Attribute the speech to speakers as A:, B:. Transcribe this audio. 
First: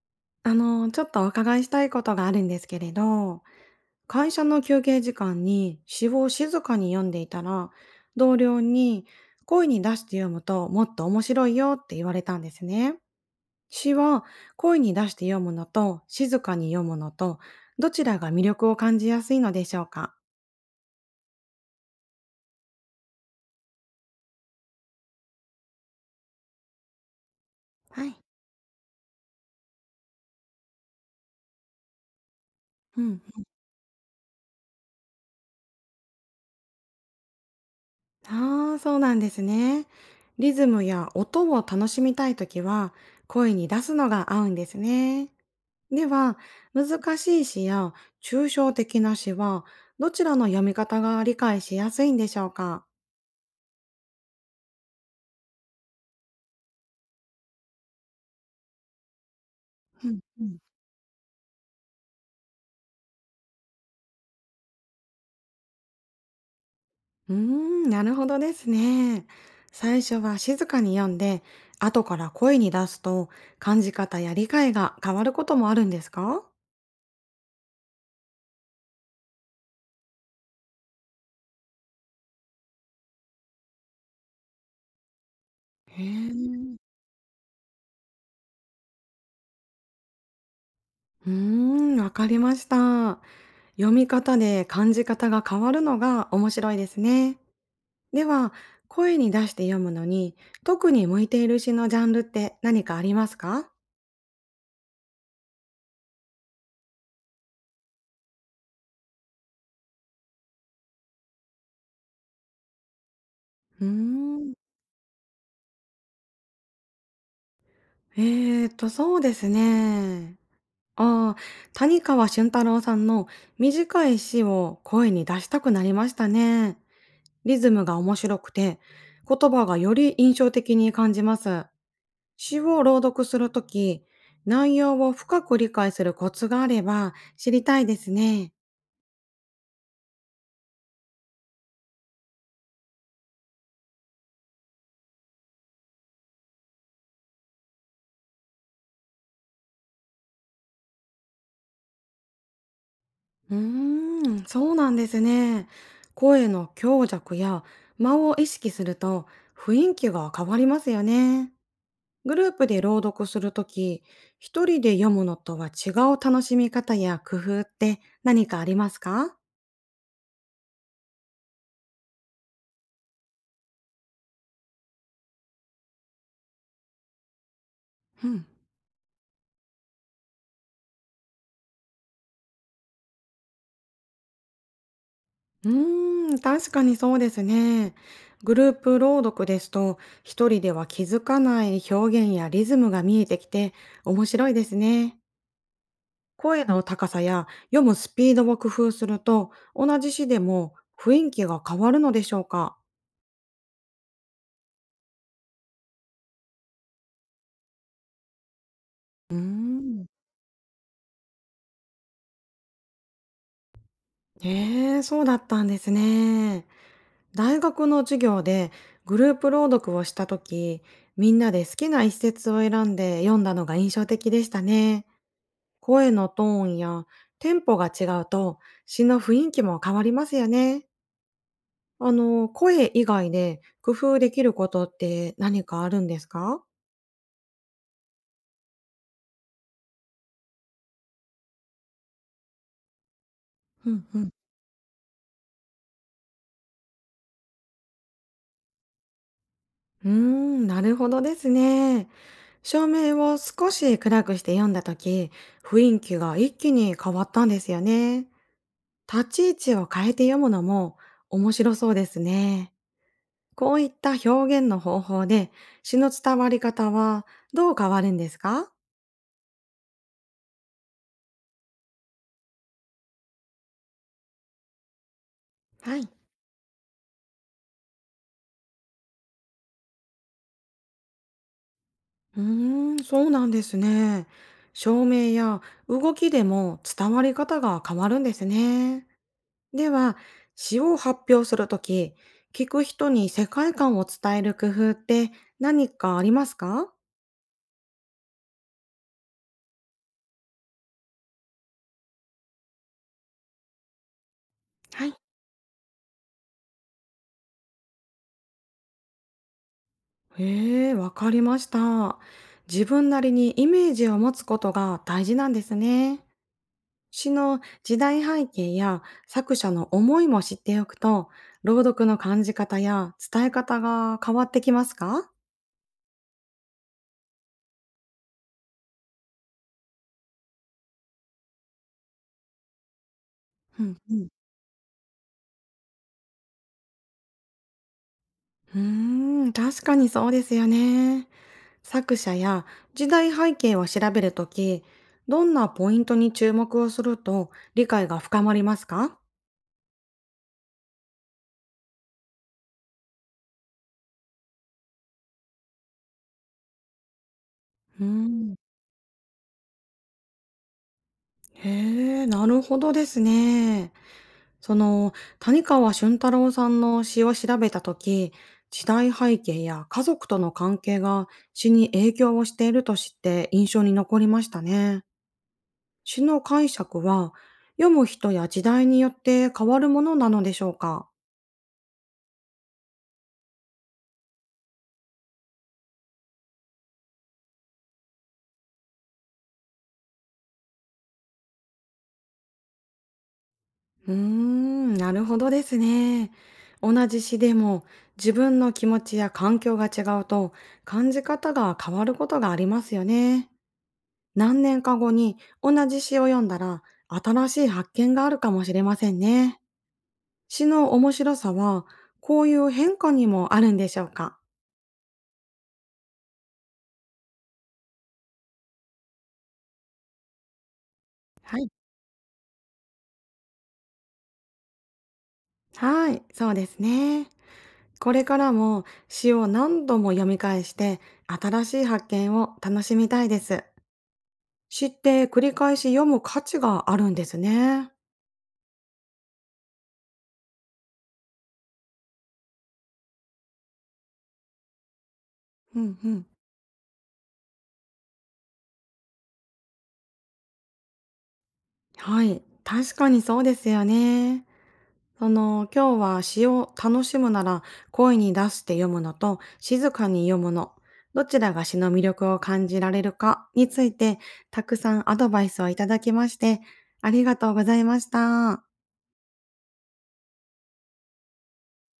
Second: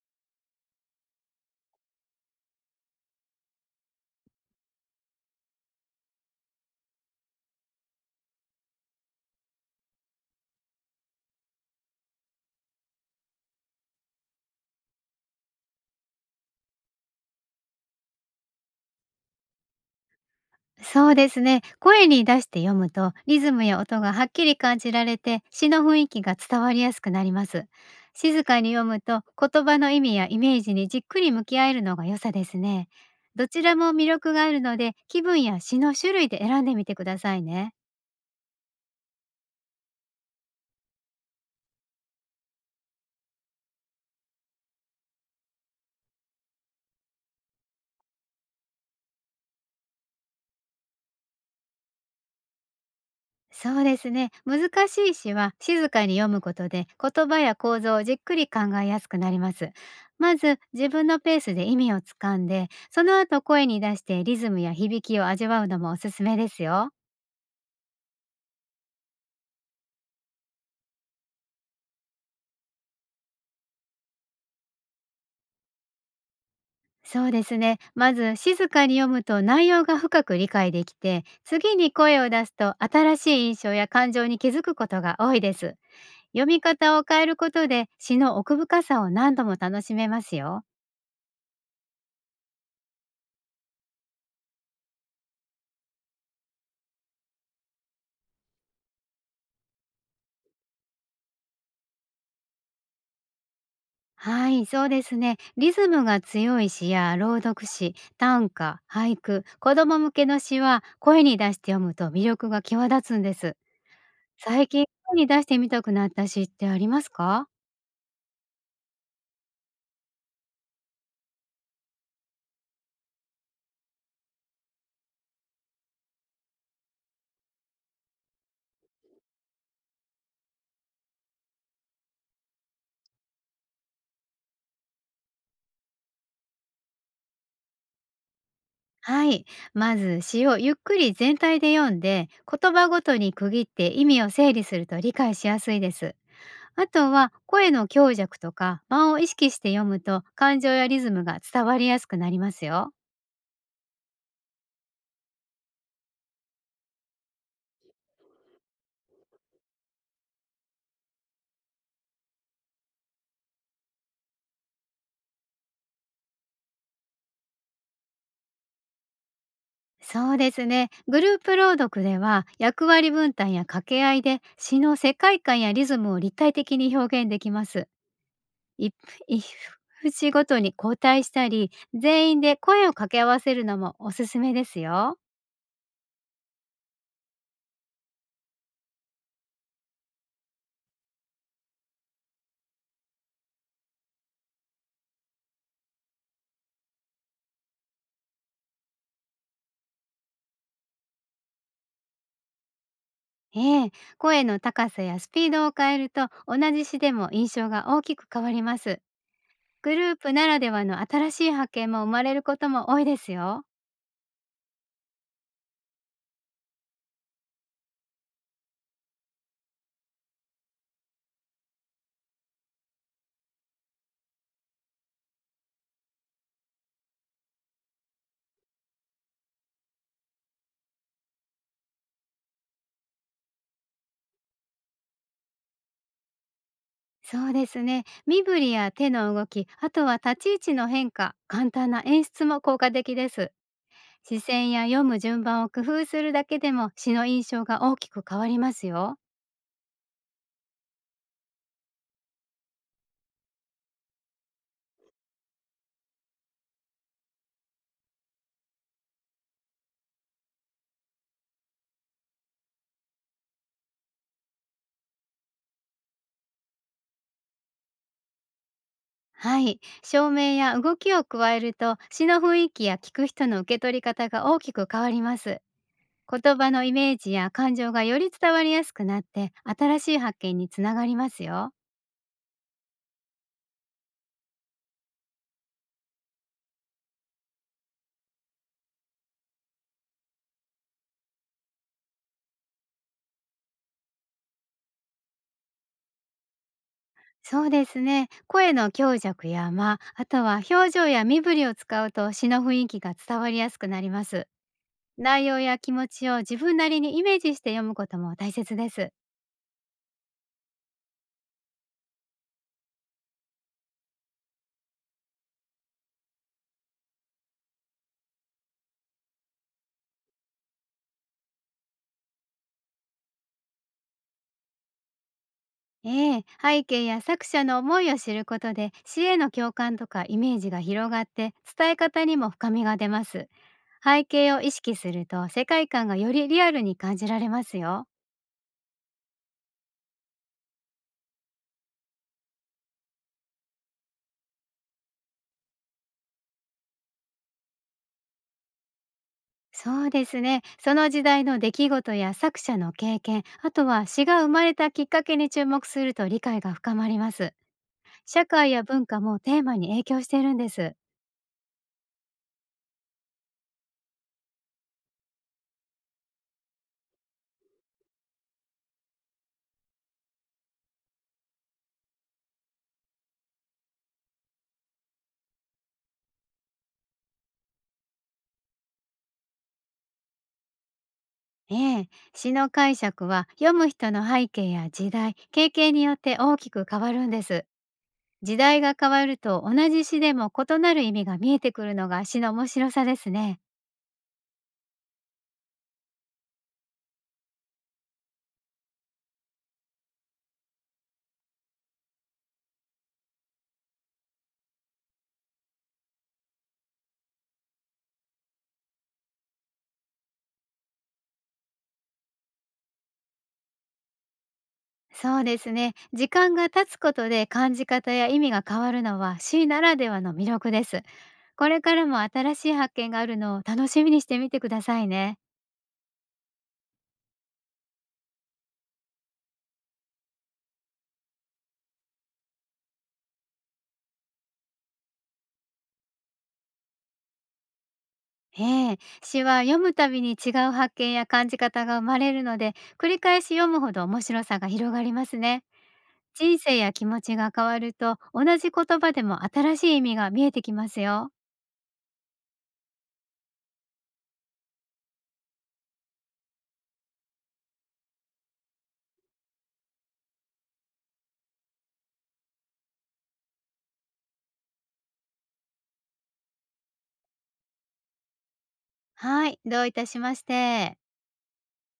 A: あの、ちょっとお伺いしたいことがあるんですけれど、会社の休憩時間に詩を静かに読んでいたら、同僚に声に出して読むともっと面白いよって言われたんですね。詩は声に出して読むのと静かに読むのと、どちらが魅力を感じやすいのでしょうか？
B: そうですね。声に出して読むとリズムや音がはっきり感じられて、詩の雰囲気が伝わりやすくなります。
A: はい。
B: 静かに読むと、言葉の意味やイメージにじっくり向き合えるのが良さですね。
A: うん。
B: どちらも魅力があるので、気分や詩の種類で選んでみてくださいね。
A: ああ、そうなんですね。リズムや音を楽しみたいときは、声に出すのが合うんですね。では、難しい詩や抽象的な詩は、どちらの読み方が理解しやすいんでしょうか？
B: そうですね。難しい詩は静かに読むことで、言葉や構造をじっくり考えやすくなります。
A: うん
B: ま
A: うん、
B: ず自分のペースで意味をつかんで、その後声に出してリズムや響きを味わうのもおすすめですよ。
A: うーん、なるほどですね。最初は静かに読んで、後から声に出すと、感じ方や理解が変わることもあるんですか？
B: そうですね。まず静かに読むと内容が深く理解できて、次に声を出すと新しい印象や感情に気づくことが多いです。
A: へ
B: 読み
A: え。
B: 方を変えることで、詩の奥深さを何度も楽しめますよ。
A: うーん、わかりました。読み方で感じ方が変わるのが面白いですね。では、声に出して読むのに特に向いている詩のジャンルって何かありますか？
B: はい、そうですね。リズムが強い詩や朗読詩、短歌、俳句、子供向けの詩は、声に出して読むと魅力が際立つんです。
A: うーん。
B: 最近、声に出してみたくなった詩ってありますか？
A: そうですね。ああ、谷川俊太郎さんの短い詩を声に出したくなりましたね。リズムが面白くて、言葉がより印象的に感じます。詩を朗読するとき、内容を深く理解するコツがあれば知りたいですね。
B: はい、まず詩をゆっくり全体で読んで、言葉ごとに区切って意味を整理すると理解しやすいです。あとは声の強弱とか間を意識して読むと、感情やリズムが伝わりやすくなりますよ。
A: うーん、そうなんですね。声の強弱や間を意識すると雰囲気が変わりますよね。グループで朗読するとき、一人で読むのとは違う楽しみ方や工夫って何かありますか？
B: そうですね。グループ朗読では、役割分担や掛け合いで詩の世界観やリズムを立体的に表現できます。
A: うん。
B: 一一節ごとに交代したり、全員で声を掛け合わせるのもおすすめですよ。
A: うーん、確かにそうですね。グループ朗読ですと、一人では気づかない表現やリズムが見えてきて面白いですね。声の高さや読むスピードを工夫すると、同じ詩でも雰囲気が変わるのでしょうか？
B: ええ、声の高さやスピードを変えると、同じ詩でも印象が大きく変わります。
A: うー
B: グル
A: ん。
B: ープならではの新しい発見も生まれることも多いですよ。
A: へえ、そうだったんですね。大学の授業でグループ朗読をしたとき、みんなで好きな一節を選んで読んだのが印象的でしたね。声のトーンやテンポが違うと詩の雰囲気も変わりますよね。あの、声以外で工夫できることって何かあるんですか？
B: そうですね。身振りや手の動き、あとは立ち位置の変化、簡単な演出も効果的です。
A: うんうん。
B: 視線や読む順番を工夫するだけでも、詩の印象が大きく変わりますよ。
A: うーん、なるほどですね。照明を少し暗くして読んだ時、雰囲気が一気に変わったんですよね。立ち位置を変えて読むのも面白そうですね。こういった表現の方法で詩の伝わり方はどう変わるんですか？
B: はい。照明や動きを加えると、詩の雰囲気や聞く人の受け取り方が大きく変わります。
A: はい。
B: 言葉のイメージや感情がより伝わりやすくなって、新しい発見につながりますよ。
A: うーん、そうなんですね。照明や動きでも伝わり方が変わるんですね。では、詩を発表するとき、聞く人に世界観を伝える工夫って何かありますか？
B: そうですね。声の強弱や間、あとは表情や身振りを使うと、詩の雰囲気が伝わりやすくなります。
A: はい。
B: 内容や気持ちを自分なりにイメージして読むことも大切です。
A: へえ、わかりました。自分なりにイメージを持つことが大事なんですね。詩の時代背景や作者の思いも知っておくと、朗読の感じ方や伝え方が変わってきますか？
B: ええ、背景や作者の思いを知ることで、詩への共感とかイメージが広がって、伝え方にも深みが出ます。
A: うんう
B: 背
A: ん。
B: 景を意識すると、世界観がよりリアルに感じられますよ。
A: うーん、確かにそうですよね。作者や時代背景を調べるとき、どんなポイントに注目をすると理解が深まりますか？
B: そうですね。その時代の出来事や作者の経験、あとは詩が生まれたきっかけに注目すると理解が深まります。
A: うー
B: 社
A: ん。
B: 会や文化もテーマに影響しているんです。
A: へえ、なるほどですね。その、谷川俊太郎さんの詩を調べたとき、時代背景や家族との関係が詩に影響をしていると知って印象に残りましたね。詩の解釈は読む人や時代によって変わるものなのでしょうか？
B: ええ、詩の解釈は読む人の背景や時代、経験によって大きく変わるんです。時代が変わると、同じ詩でも異なる意味が見えてくるのが詩の面白さですね。
A: うーん、なるほどですね。同じ詩でも自分の気持ちや環境が違うと感じ方が変わることがありますよね。何年か後に同じ詩を読んだら新しい発見があるかもしれませんね。詩の面白さはこういう変化にもあるんでしょうか？
B: そうですね。時間が経つことで感じ方や意味が変わるのは、詩ならではの魅力です。
A: は
B: こ
A: い。
B: れからも新しい発見があるのを楽しみにしてみてくださいね。
A: はい、そうですね。これからも詩を何度も読み返して新しい発見を楽しみたいです。詩って繰り返し読む価値があるんですね。
B: ええ、詩は読むたびに違う発見や感じ方が生まれるので、繰り返し読むほど面白さが広がりますね。
A: うんうん。
B: 人生や気持ちが変わると、同じ言葉でも新しい意味が見えてきますよ。
A: はい。確かにそうですよね。その、今日は詩を楽しむなら声に出して読むのと静かに読むの、どちらが詩の魅力を感じられるかについてたくさんアドバイスをいただきましてありがとうございました。
B: はい、どういたしまして。